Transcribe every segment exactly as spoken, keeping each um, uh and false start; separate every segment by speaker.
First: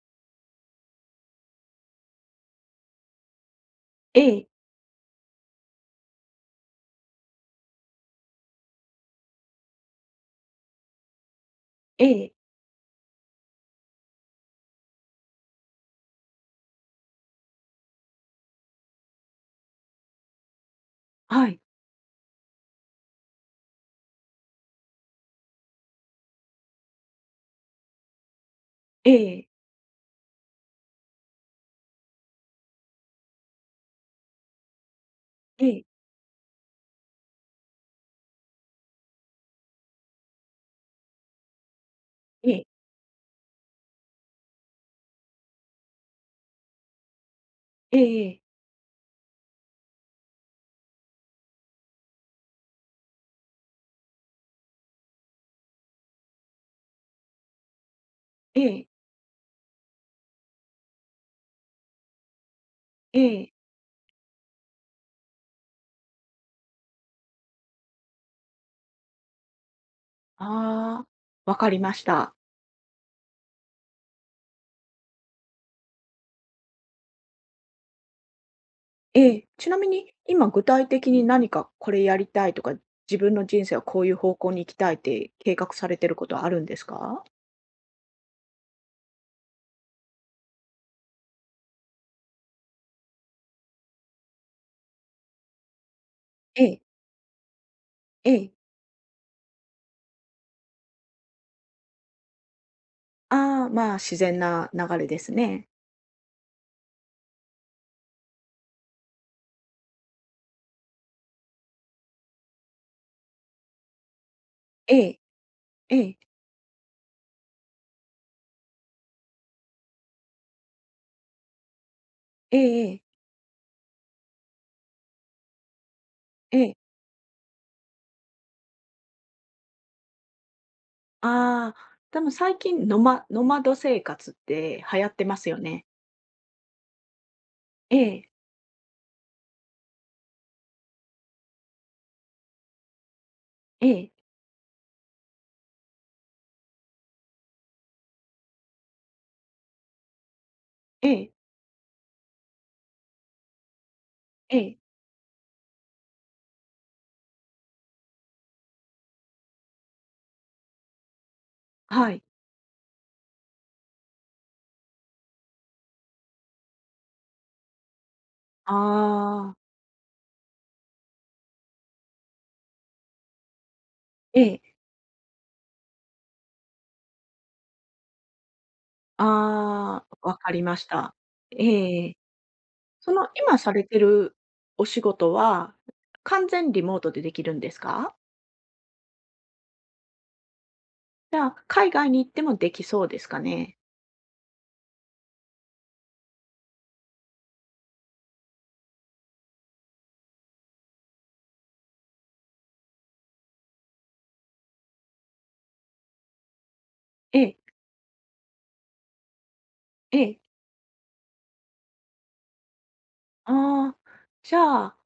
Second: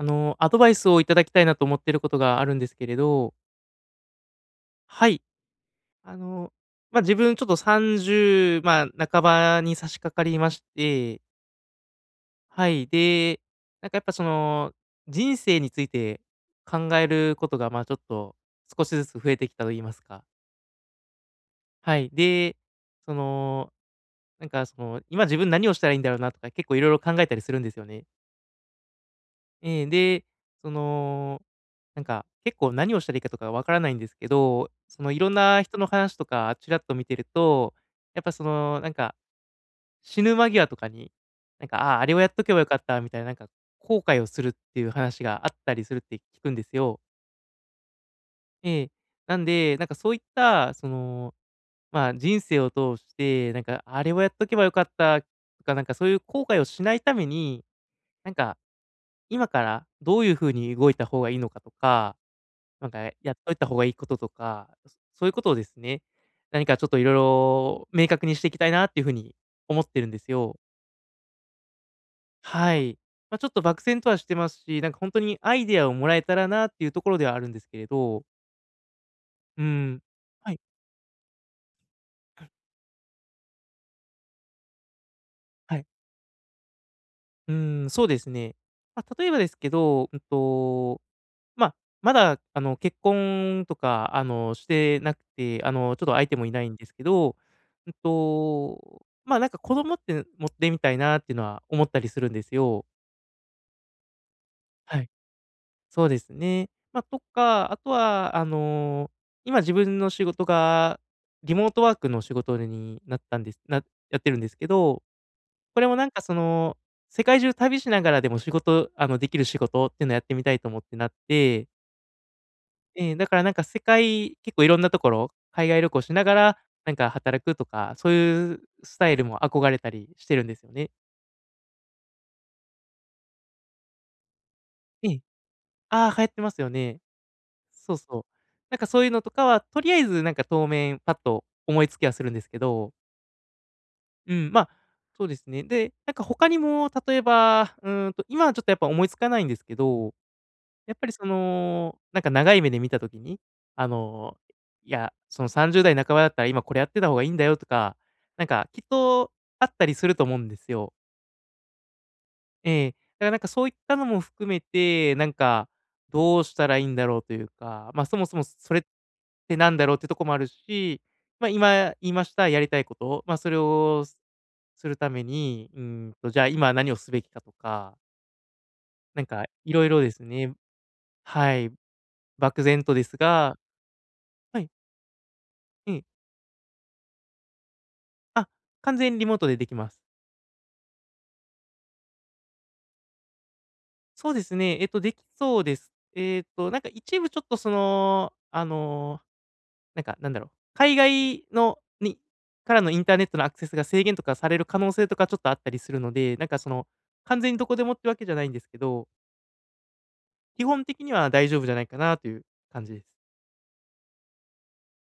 Speaker 1: あの、アドバイスをいただきたいなと思ってることがあるんですけれど。
Speaker 2: ええ。
Speaker 1: はい。あの、ま、自分ちょっと、さんじゅう、まあ、半ばに差し掛かりまして
Speaker 2: ええ。
Speaker 1: はい。で、なんかやっぱその、人生について考えることが、まあちょっと少しずつ増えてきたといいますか。
Speaker 2: はい。
Speaker 1: はい、で、その、なんかその、今自分何をしたらいいんだろうなとか、結構いろいろ考えたりするんですよね。
Speaker 2: ええ。
Speaker 1: ええ。で、その、なんか結構何をしたらいいかとか、分からないんですけど、その、いろんな
Speaker 2: え
Speaker 1: 人
Speaker 2: え。
Speaker 1: の話とかチラっと見てると、やっぱそのなんか、死ぬ間際とかに、なんか、ああ、あれをやっと
Speaker 2: え
Speaker 1: けば
Speaker 2: え。
Speaker 1: よかったみたい、なんか後悔をするっていう話があったりするって聞くんですよ。
Speaker 2: ええええ。
Speaker 1: ええ。なんで、なんかそういった、その、まあ、人生を通して、なんかあれをやっとけばよかったとか、なんかそういう後悔をしないために、なんか、
Speaker 2: ええ。
Speaker 1: 今からどういう風に動いた方がいいのかとか、なんかやっ
Speaker 2: ええ。
Speaker 1: といた方がいいこととか、そういうことをですね。何かちょっといろいろ明確にしてきたいなっていうふうに思ってるんですよ。
Speaker 2: ああ。分かりました。
Speaker 1: はい。ま、ちょっと漠然とはしてますし、なんかほんとに、アイディアをもらえたらなあっていうところではあるんですけれど
Speaker 2: え、
Speaker 1: う
Speaker 2: ちなみ
Speaker 1: ん。
Speaker 2: に、今、
Speaker 1: はい。
Speaker 2: 具体的に何かこれやりたいとか、自分の人生はこういう方向に行きたいって計画
Speaker 1: はい。
Speaker 2: されていることはあるんですか？
Speaker 1: うーん、そうですね。ま、例えばですけど、うんと、ま、まだ、あの、結婚とか、あの、してなくて、あの、ちょっと相手もいな
Speaker 2: え
Speaker 1: いん
Speaker 2: え。
Speaker 1: ですけど、うん
Speaker 2: ええ。
Speaker 1: と、ま、なんか子供って持ってみたいなってのは思ったりするんですよ。
Speaker 2: あ、ま、自然な流
Speaker 1: は
Speaker 2: れ
Speaker 1: い。
Speaker 2: ですね。
Speaker 1: そうですね。ま、とか、あとは、あの、今自分の仕事がリモートワークの仕事になったんです、なやってるんですけ
Speaker 2: え
Speaker 1: ど、
Speaker 2: え、
Speaker 1: これも、
Speaker 2: え
Speaker 1: なん
Speaker 2: え。
Speaker 1: か、その、世界中旅しながらでも仕事あの、できる仕事っていうのをやってみたいと思ってなって。
Speaker 2: ええええ。
Speaker 1: ええ、だから、なんか、世界結構いろんなところ海外旅行しながら、
Speaker 2: ええ。
Speaker 1: なんか、働くとか、そういうスタイルも憧れたりしてるんですよね。
Speaker 2: あ、多分最近、ノマノマド生活って流行
Speaker 1: え
Speaker 2: っ
Speaker 1: え。
Speaker 2: てますよね。
Speaker 1: あ、流行ってますよね。そ
Speaker 2: え
Speaker 1: うそう、
Speaker 2: え。
Speaker 1: なんか、そういうのとかは、とりあえず、なんか、当面パッと思いつきはするんですけど。
Speaker 2: ええ。
Speaker 1: うん、ま、そうですね。で、なんか、他にも例えば、うんと、今はちょっと、やっぱ、思いつかないんですけど。やっぱり、そ
Speaker 2: ええ。
Speaker 1: の、なんか、長い目で見た時に、あの、
Speaker 2: ええ。
Speaker 1: いや、その、さんじゅうだい半ばだったら今これやってた方がいいんだよとか、なんか、きっと、あったりすると思うんですよ。
Speaker 2: はい。
Speaker 1: ええ、だから、なんか、そういったのも含めて、なんか、どうしたらいいんだろうというか。ま、そもそも、それっ
Speaker 2: ああ。
Speaker 1: て何だろうっていうとこもあるし。ま、今言いましたやりたいこと。ま、それを
Speaker 2: ええ。
Speaker 1: するために、うーんと、じゃあ、今何をすべきかとか。なんか、いろいろ
Speaker 2: あ
Speaker 1: です
Speaker 2: あ、わ
Speaker 1: ね、
Speaker 2: かりました。
Speaker 1: はい、
Speaker 2: ええ。
Speaker 1: 漠然とで
Speaker 2: そ
Speaker 1: す
Speaker 2: の、
Speaker 1: が
Speaker 2: 今されてる
Speaker 1: はい。
Speaker 2: お仕事は、
Speaker 1: うん。
Speaker 2: 完全リモートでできるんですか？
Speaker 1: あ、完全にリモートでできます。
Speaker 2: じゃあ、海外に行ってもできそうですかね？
Speaker 1: そうですね。えっと、できそうです。えっと、なんか、一部ちょっとその、あの、なんか、なんだろう、海外のにからのインターネットのアクセスが制限とかされる可能性とかちょっとあったりするので、なんか、その、
Speaker 2: え
Speaker 1: 完全
Speaker 2: え。
Speaker 1: にどこでもってわけじゃないんですけど。
Speaker 2: ええ。
Speaker 1: 基本的には、大丈夫じゃないかなという感じ
Speaker 2: ああ、じゃあ、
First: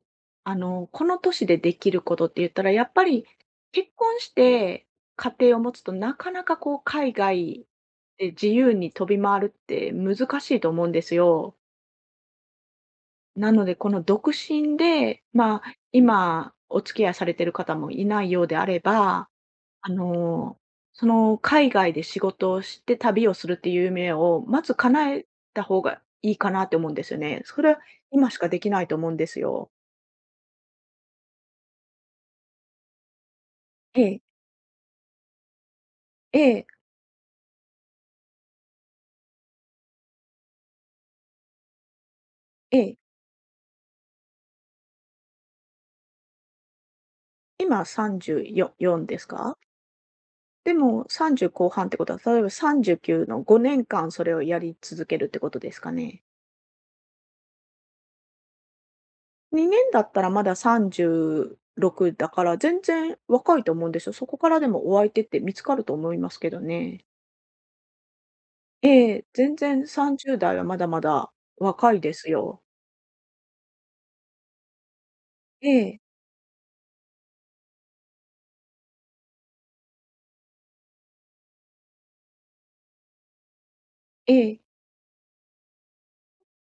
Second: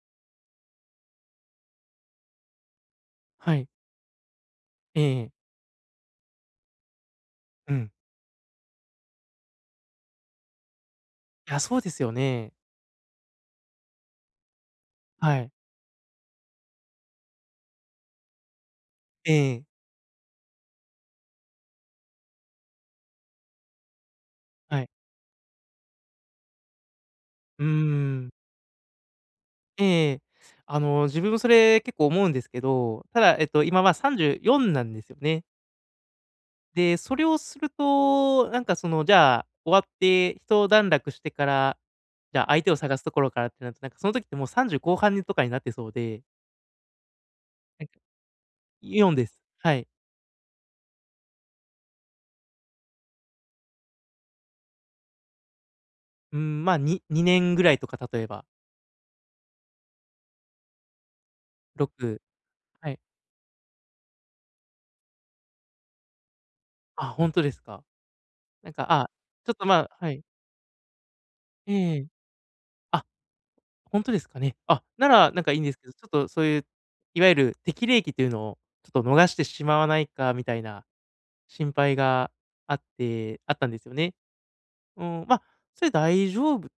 Speaker 2: あの、この年でできることってゆったらやっぱり、
Speaker 1: はい。
Speaker 2: 結婚して
Speaker 1: ええええ。
Speaker 2: 家庭を持つと、なかなか、こう、海外
Speaker 1: うん。
Speaker 2: で自由に飛び回るって難しいと思うんですよ。
Speaker 1: あ、そうですよね。
Speaker 2: なので、この独身で、
Speaker 1: はい。
Speaker 2: ま、今、お付き合いされてる方もいないようであれば、
Speaker 1: ええ。
Speaker 2: あの、その、海外で仕事をして旅をするって夢を、まず
Speaker 1: はい。
Speaker 2: 叶えた方がいいかなって思うんですよね。そ
Speaker 1: うー
Speaker 2: れは、
Speaker 1: ん。
Speaker 2: 今しかできないと思うんですよ。
Speaker 1: ええええ、あの、自分もそれ結構思うんですけど、ただ、えっと、今は、
Speaker 2: え
Speaker 1: さん
Speaker 2: え。
Speaker 1: じゅうよんなんですね。
Speaker 2: ええ。
Speaker 1: で、それをすると、なんかその、じゃあ、終わってひと段落してから、じゃあ、相手を
Speaker 2: え
Speaker 1: 探
Speaker 2: え。
Speaker 1: すところからってななんか、その時ってもうさんじゅうこうはんにとかになってそうで。は
Speaker 2: 今、
Speaker 1: い。
Speaker 2: さんじゅうよよん
Speaker 1: よん
Speaker 2: で
Speaker 1: で
Speaker 2: す
Speaker 1: す。
Speaker 2: か？
Speaker 1: はい。
Speaker 2: で、もうさんじゅう後半ってことは、例えばさんじゅうきゅうのごねんかんそれをやり続けるってことですかね？
Speaker 1: うーん、ま、ににねんぐらいとか、例えば。
Speaker 2: にねんだったらまださんじゅう
Speaker 1: ろ
Speaker 2: ろく
Speaker 1: く、
Speaker 2: だから全
Speaker 1: はい。
Speaker 2: 然若いと思うんですよ。そこからでもお相手って見つかると思いますけどね。
Speaker 1: あ、本当ですか？なんか、あ
Speaker 2: ええ、
Speaker 1: ちょ
Speaker 2: 全
Speaker 1: っとま
Speaker 2: 然
Speaker 1: あ
Speaker 2: さ
Speaker 1: は
Speaker 2: ん
Speaker 1: い。
Speaker 2: じゅうだいはまだまだ若
Speaker 1: え
Speaker 2: い
Speaker 1: え。
Speaker 2: ですよ。
Speaker 1: あ、本当ですかね。あ、ならなんかいいんです
Speaker 2: え
Speaker 1: けど。ち
Speaker 2: え。
Speaker 1: ょっと、そういう、いわゆる適齢期というのを、ちょっと逃してしまわないかみたいな、心配があってあったんですよね。
Speaker 2: ええ。
Speaker 1: うん、まあ、それ大丈夫っ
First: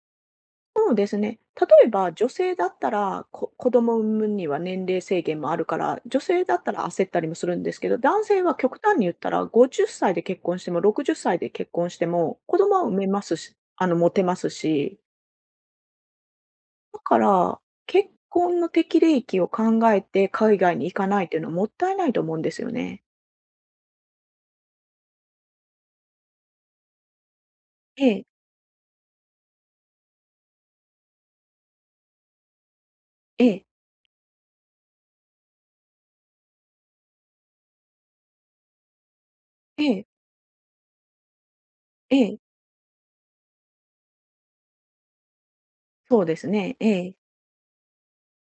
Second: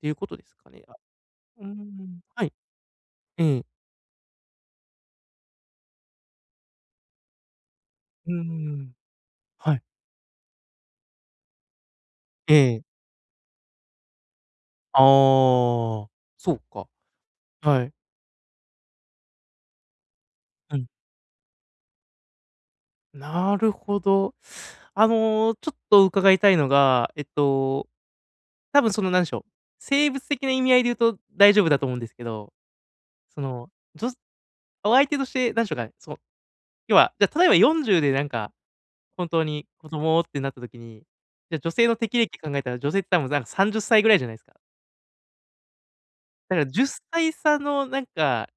Speaker 1: ていうことですかね。
Speaker 2: そう
Speaker 1: あ、
Speaker 2: ですね。
Speaker 1: う
Speaker 2: 例
Speaker 1: ー
Speaker 2: えば
Speaker 1: ん。
Speaker 2: 女
Speaker 1: はい。
Speaker 2: 性だったら、こ
Speaker 1: ええ。
Speaker 2: 子供を産むには年齢制限もあるから、女性だったら焦ったりもするんですけど、男
Speaker 1: うー
Speaker 2: 性は極
Speaker 1: ん。
Speaker 2: 端に言ったらご
Speaker 1: はい。
Speaker 2: じゅうで結婚してもろくじゅっさいで結婚しても
Speaker 1: え
Speaker 2: 子供
Speaker 1: え。
Speaker 2: は産めますしあの持てますし。
Speaker 1: ああ、そうか。
Speaker 2: だから、
Speaker 1: はい。
Speaker 2: 結婚の適齢期を考えて海
Speaker 1: う
Speaker 2: 外に
Speaker 1: ん。
Speaker 2: 行かないというのはもったいないと思うんですよね。
Speaker 1: なるほど。あの、ちょっと伺いたいのが、えっと、
Speaker 2: ええ。
Speaker 1: 多分その何でしょう、生物的な意味合いで言うと大丈夫だと思うんですけど、そ
Speaker 2: ええ。
Speaker 1: の、じょお相手として何でしょうかね、その、要は、じゃ例えばよんじゅうでなんか、本当に
Speaker 2: え
Speaker 1: 子
Speaker 2: え。
Speaker 1: 供ってなった時に、じゃ女性の
Speaker 2: え
Speaker 1: 適齢
Speaker 2: え。
Speaker 1: 期考えたら、女性って多分なんかさんじゅうぐらいじゃないですか。
Speaker 2: そうです
Speaker 1: だから、
Speaker 2: ね、
Speaker 1: じゅっ
Speaker 2: ええ。
Speaker 1: さい差のなんか、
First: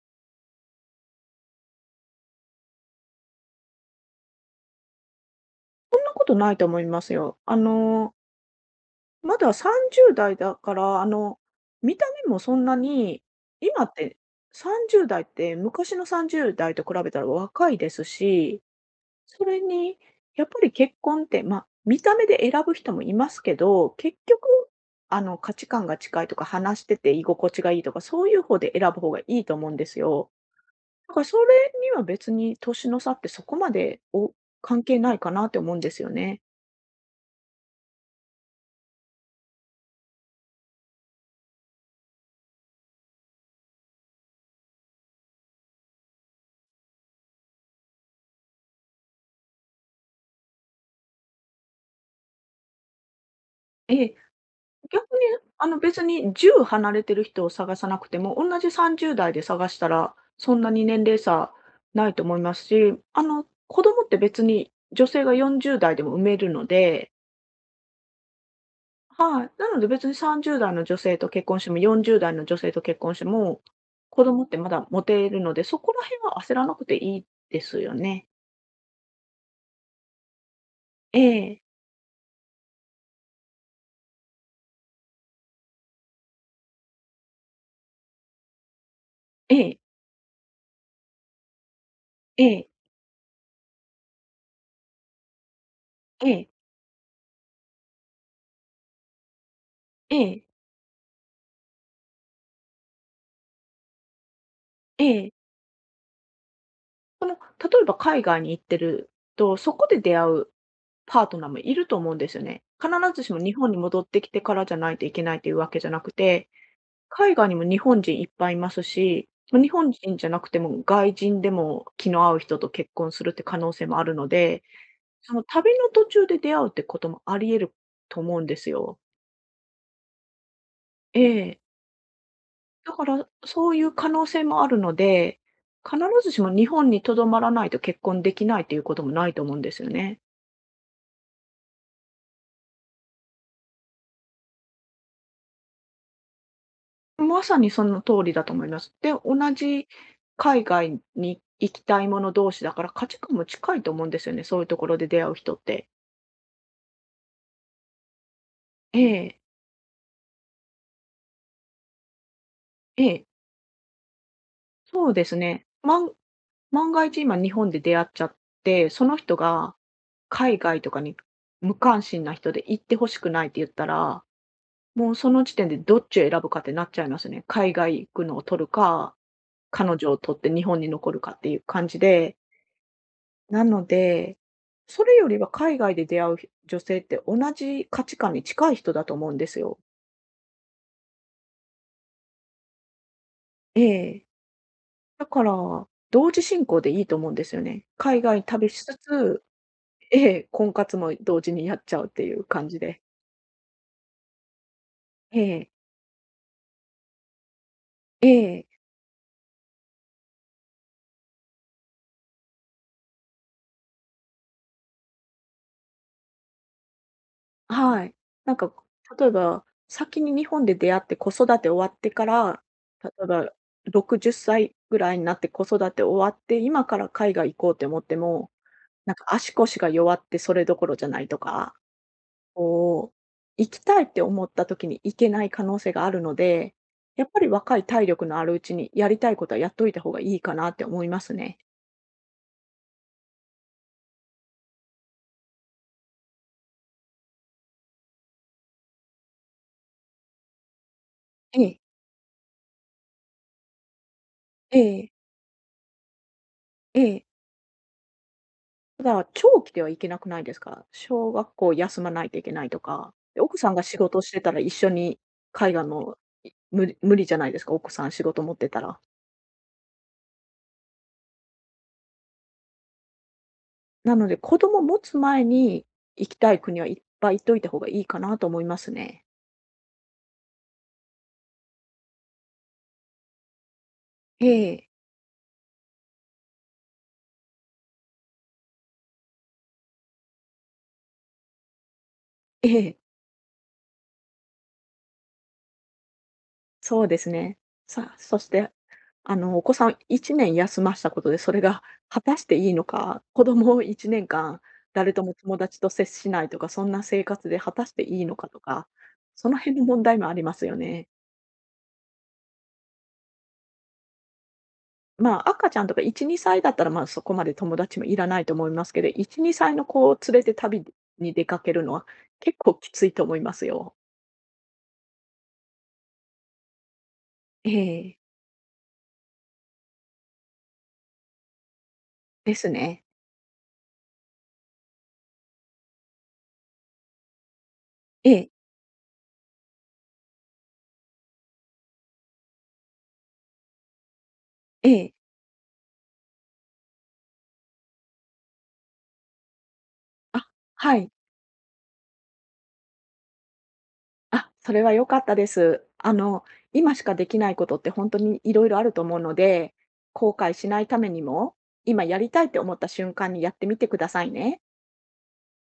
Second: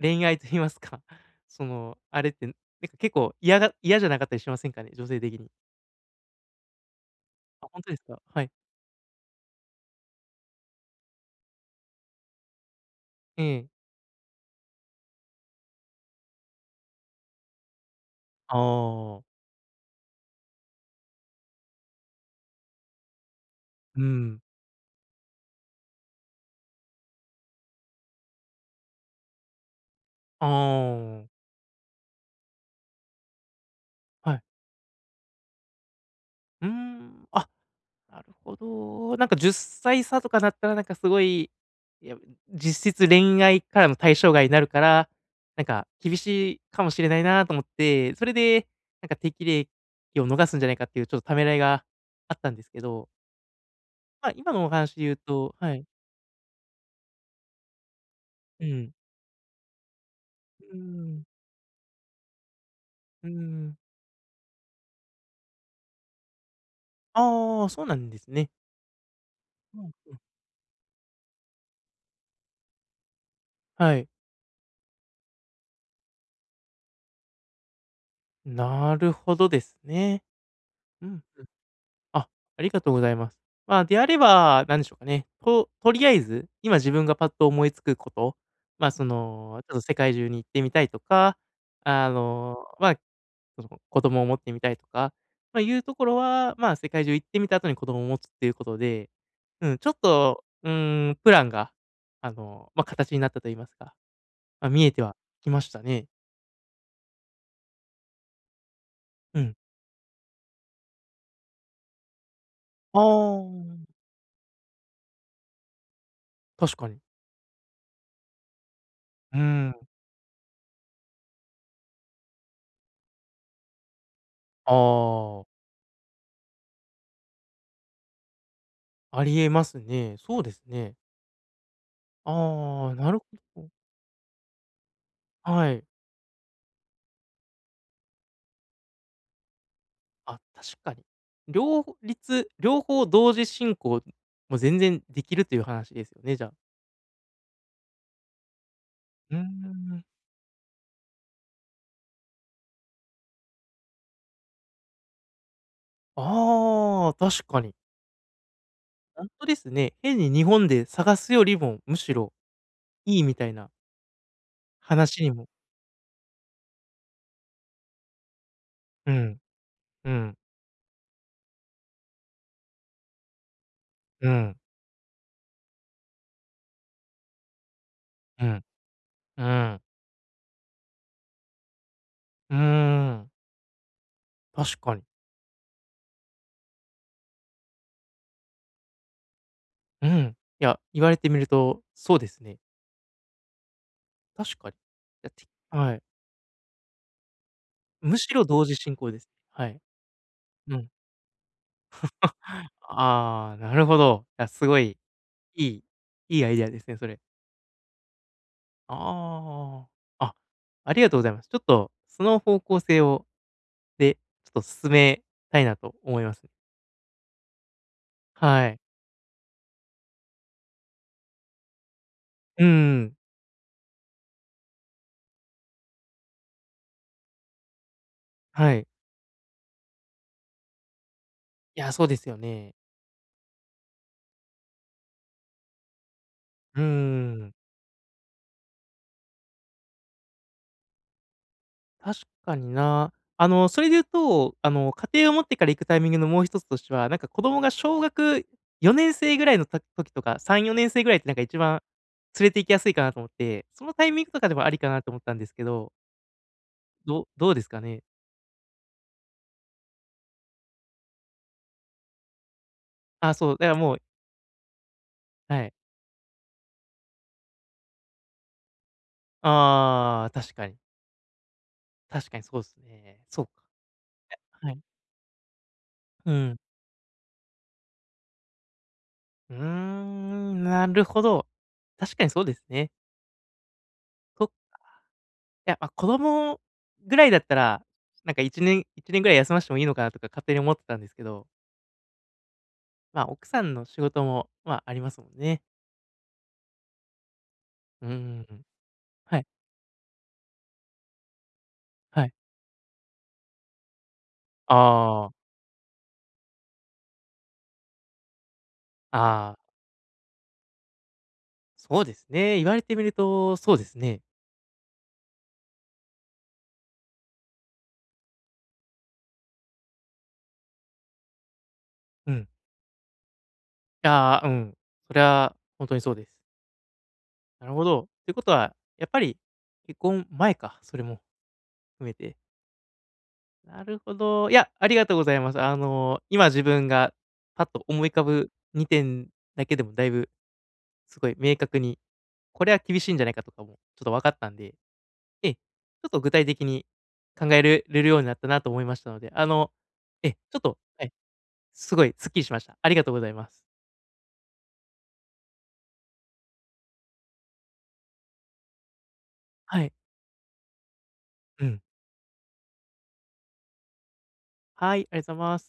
Speaker 1: 恋愛と言いますか、その、あれって、ん、けっ結構、嫌が嫌じゃなかったりしませんかね？女性的に。
Speaker 2: そんなことないと思いますよ。あ
Speaker 1: あ、ほんとです
Speaker 2: の
Speaker 1: か？はい。
Speaker 2: まださんじゅうだいだから、あの、見た目もそんなに
Speaker 1: ええ。
Speaker 2: 今って、さんじゅうだいって昔のさんじゅうだいと比べたら若いです
Speaker 1: あ
Speaker 2: し、
Speaker 1: あ。
Speaker 2: それに、やっぱり結婚って、ま、見た目で選ぶ人もいますけど、
Speaker 1: う
Speaker 2: 結
Speaker 1: ん。
Speaker 2: 局、あの、価値観が近いとか、話してて居心地がいいとか、そういうほうで選ぶほうがいいと思うんですよ。
Speaker 1: あ
Speaker 2: だから
Speaker 1: あ。
Speaker 2: それには別に年の差ってそこまで、お
Speaker 1: はい。
Speaker 2: 関係ないかなって思うんですよね。
Speaker 1: うーん。あ、なるほど。なんか、じゅっさい差とかなったら、なんかすごい、いや、実質、恋愛からの対象外なるから、なんか、厳しいかもしれないなあと思って、それでなんか、適齢期を逃すんじゃないかっていう、ちょっとためらいがあったんですけど
Speaker 2: ええ、
Speaker 1: ま、今のお話で
Speaker 2: 逆
Speaker 1: 言う
Speaker 2: に、
Speaker 1: と
Speaker 2: あ
Speaker 1: は
Speaker 2: の、
Speaker 1: い。
Speaker 2: 別に、じゅう離れている人を探さなくても、おんな
Speaker 1: う
Speaker 2: じさ
Speaker 1: ん。
Speaker 2: んじゅうだいで探したら、そんな
Speaker 1: うー
Speaker 2: に年齢
Speaker 1: ん。
Speaker 2: 差ないと思いますし、あ
Speaker 1: うー
Speaker 2: の、
Speaker 1: ん。
Speaker 2: 子供って別に、女性がよんじゅうだいでも産めるので
Speaker 1: ああ、そうなんですね。
Speaker 2: はい。なの
Speaker 1: う
Speaker 2: で、
Speaker 1: ん
Speaker 2: 別に
Speaker 1: うん。
Speaker 2: さんじゅうだいの女性と結婚しても、よんじゅうだいの女性と結婚しても、
Speaker 1: はい。
Speaker 2: 子供ってまだ持てるので、そこら辺は焦らなくていいですよね。
Speaker 1: なるほどですね。うん
Speaker 2: え
Speaker 1: うん。
Speaker 2: え。
Speaker 1: あ、ありがとうございます。まあ、であれば、なんでしょうかね、ととりあえず、今自分がパッと思いつくこと、まあそ
Speaker 2: え
Speaker 1: の、ち
Speaker 2: え。
Speaker 1: ょっと世界中に行ってみたいとか、あ
Speaker 2: え
Speaker 1: の、
Speaker 2: え。
Speaker 1: まあ、その、子供を持ってみたいとか、まあ、いうところ
Speaker 2: ええ。
Speaker 1: は、まあ世界中行ってみた後に子供を持つっていうことで。うん。ちょっ
Speaker 2: ええ。
Speaker 1: と、うーん、プランが、あの、まあ形になったと言いますか、ま、見えては
Speaker 2: ええ。
Speaker 1: きましたね。
Speaker 2: あの、例えば海外に行ってる
Speaker 1: うん。
Speaker 2: と、そこで出会うパートナーもいると思うんですよね。必
Speaker 1: あ
Speaker 2: ずしも日本に
Speaker 1: あ。
Speaker 2: 戻ってきてからじゃないといけないというわけじゃなくて、
Speaker 1: 確かに。
Speaker 2: 海外にも日本人いっぱいいますし、
Speaker 1: うー
Speaker 2: 日
Speaker 1: ん。
Speaker 2: 本人じゃなくても外人でも、気の合う人と結婚するっていう可能性もあるので。
Speaker 1: あ
Speaker 2: その、
Speaker 1: あ。
Speaker 2: 旅の途中で出会うってこともあり得ると思うんですよ。
Speaker 1: ありえますね。そうですね。
Speaker 2: ええ。
Speaker 1: あ
Speaker 2: だ
Speaker 1: あ、
Speaker 2: か
Speaker 1: なるほ
Speaker 2: ら、
Speaker 1: ど。
Speaker 2: そういう可能性もあるので、
Speaker 1: はい。
Speaker 2: 必ずしも日本にとどまらないと結婚できないということもないと思うんですよね。
Speaker 1: あ、確かに。両ほ立両方同時進行も全然できるという話ですよね、じゃあ。
Speaker 2: まさにその通りだと思います。で、
Speaker 1: うん
Speaker 2: 同
Speaker 1: う
Speaker 2: じ
Speaker 1: んうん。
Speaker 2: 海外に行きたいもの同士だから、価値観も近いと思うんですよね、そういうところで出会う人って。
Speaker 1: ああ、確かに。
Speaker 2: え
Speaker 1: ほん
Speaker 2: え。
Speaker 1: とですね。変に日本で探すよリもむしろ、
Speaker 2: え
Speaker 1: いい
Speaker 2: え。
Speaker 1: みたいな。
Speaker 2: そう
Speaker 1: 話
Speaker 2: で
Speaker 1: に
Speaker 2: す
Speaker 1: も
Speaker 2: ね。万万が一、今、日本で出会っちゃって、そ
Speaker 1: う
Speaker 2: の人
Speaker 1: ん。
Speaker 2: が、
Speaker 1: うん。
Speaker 2: 海外とかに、無関心な人で、「行ってほしくない」って言ったら、
Speaker 1: うん。
Speaker 2: もう、その時点でどっちを選ぶかってなっちゃいますね。海外行くのを
Speaker 1: う
Speaker 2: 取
Speaker 1: ん。
Speaker 2: るか、
Speaker 1: うん。
Speaker 2: 彼女を取って日本に残るかっていう感じで。
Speaker 1: うーん。
Speaker 2: なので、
Speaker 1: 確か
Speaker 2: そ
Speaker 1: に。
Speaker 2: れよりは海外で出会うひ女性って同じ価値観に近い人だと思うんですよ。
Speaker 1: うん。いや、言われてみるとそうですね。
Speaker 2: ええ。
Speaker 1: 確かに。
Speaker 2: だか
Speaker 1: [unintelligible]
Speaker 2: ら、
Speaker 1: はい。
Speaker 2: 同時進行でいいと思うんですよね。
Speaker 1: む
Speaker 2: 海
Speaker 1: し
Speaker 2: 外
Speaker 1: ろ同
Speaker 2: 旅
Speaker 1: 時
Speaker 2: しつ
Speaker 1: 進行です。
Speaker 2: つ、
Speaker 1: はい。
Speaker 2: ええ、婚
Speaker 1: うん。
Speaker 2: 活も同時にやっちゃうっていう感 じで。
Speaker 1: ああ、なるほど。いや、すごい、
Speaker 2: え
Speaker 1: い
Speaker 2: え。
Speaker 1: いいいアイディアですね、それ。
Speaker 2: ええ。
Speaker 1: ああ、あ、ありがとうございます。ちょっと、その方向性をで、ちょっと進めたいなと思います。
Speaker 2: はい。なん
Speaker 1: は
Speaker 2: か、
Speaker 1: い。
Speaker 2: 例えば、先に日本で出会って子育て終わってから、
Speaker 1: うー
Speaker 2: 例
Speaker 1: ん。
Speaker 2: えばろくじゅっさいぐらいになって子育て終わって今から海外行こうと思っても、
Speaker 1: はい。
Speaker 2: なんか、足腰が弱ってそれどころじゃないとか。
Speaker 1: やあ、そうですよね。
Speaker 2: こう、行きたいって思った時に行けない可能性があるので、
Speaker 1: うー
Speaker 2: やっぱり
Speaker 1: ん。
Speaker 2: 若い体力のあるうちにやりたいことはやっといた方がいいかなって思いますね。
Speaker 1: 確かにな。あの、それで言うと、あの、家庭を持ってから行くタイミングのもうひとつとしては、なんか、子供が小学よねんせいぐらいの時時とかさんよねんせいぐらいって、なんか一
Speaker 2: ええ。
Speaker 1: 番連れて行きやすいかなと思って、そのタイミングとかでもあ
Speaker 2: え
Speaker 1: りかな
Speaker 2: え。
Speaker 1: と思ったんですけど。
Speaker 2: ええ。
Speaker 1: どどうですかね？
Speaker 2: ただ長期では行けなくないですか？小学校休まないといけないとか。
Speaker 1: あ、
Speaker 2: で、
Speaker 1: そう。
Speaker 2: 奥
Speaker 1: だ
Speaker 2: さ
Speaker 1: から
Speaker 2: んが
Speaker 1: も
Speaker 2: 仕
Speaker 1: う。
Speaker 2: 事してたら一緒に
Speaker 1: は
Speaker 2: か
Speaker 1: い。
Speaker 2: いがも、い無理無理じゃないですか？奥さん仕事持ってたら。
Speaker 1: ああ、確かに。確かにそうですね。そうか。
Speaker 2: なので、子
Speaker 1: え、は
Speaker 2: 供
Speaker 1: い。
Speaker 2: 持つ前に
Speaker 1: う
Speaker 2: 行き
Speaker 1: ー
Speaker 2: た
Speaker 1: ん。
Speaker 2: い国はいっぱい行っといた方がいいかなと思いますね。
Speaker 1: うーん、なるほど。確かにそうですね。そ
Speaker 2: え
Speaker 1: っか。
Speaker 2: え。
Speaker 1: いや、あ、子供ぐらいだったら、なんかいちねんいちねんぐらい休ませてもいいのかなとか勝手に思ってたんですけど。
Speaker 2: ええ。
Speaker 1: まあ、奥さんの仕事も、まあ、ありますもんね。
Speaker 2: そうですね。
Speaker 1: う
Speaker 2: さ
Speaker 1: ー
Speaker 2: あ、そし
Speaker 1: ん、
Speaker 2: て、あ
Speaker 1: はい。
Speaker 2: のお子さんいちねん休ませたことで、それが果
Speaker 1: はい。
Speaker 2: たしていいのか。子供をいちねんかん誰と
Speaker 1: ああ。
Speaker 2: も友達と接しないとか、そんな生活で果たしていいのかとか、そ
Speaker 1: ああ。
Speaker 2: の辺の問題もありますよね。
Speaker 1: そうですね。言われてみると、そうですね。
Speaker 2: まあ、赤ちゃんとかいち、にさいだったら、まあそこまで友達もいらないと思いますけど、いち、にさいの子を連れて旅でに出かけるのは
Speaker 1: うん。
Speaker 2: 結構きついと思いますよ。
Speaker 1: ああ、うん。それは本当にそうです。な
Speaker 2: え
Speaker 1: るほど。
Speaker 2: え。
Speaker 1: ということは、やっぱり結婚前か。それも、含めて。
Speaker 2: ですね。
Speaker 1: なるほど。いや、ありがとうございます。あの、今自分が、パッと思い浮か
Speaker 2: ええ。
Speaker 1: ぶにてんだけでもだいぶ、すごい明確に、これは厳しいんじゃないかとかもちょっと分かったんで。
Speaker 2: ええ。
Speaker 1: ええ。ちょっと具体的に考えるれるようになったなと思いましたので。あの、ええ。
Speaker 2: あ、
Speaker 1: ちょっと、
Speaker 2: は
Speaker 1: は
Speaker 2: い。
Speaker 1: い。すごいすっきりしました。ありがとうございます。
Speaker 2: あ、それは良かったです。あの、今しか出来ないことって本当にいろいろあると思うので、
Speaker 1: はい。
Speaker 2: 後悔しないためにも
Speaker 1: うん。
Speaker 2: 今やりたいと思った瞬間にやってみてくださいね。
Speaker 1: はい、ありがとうございます。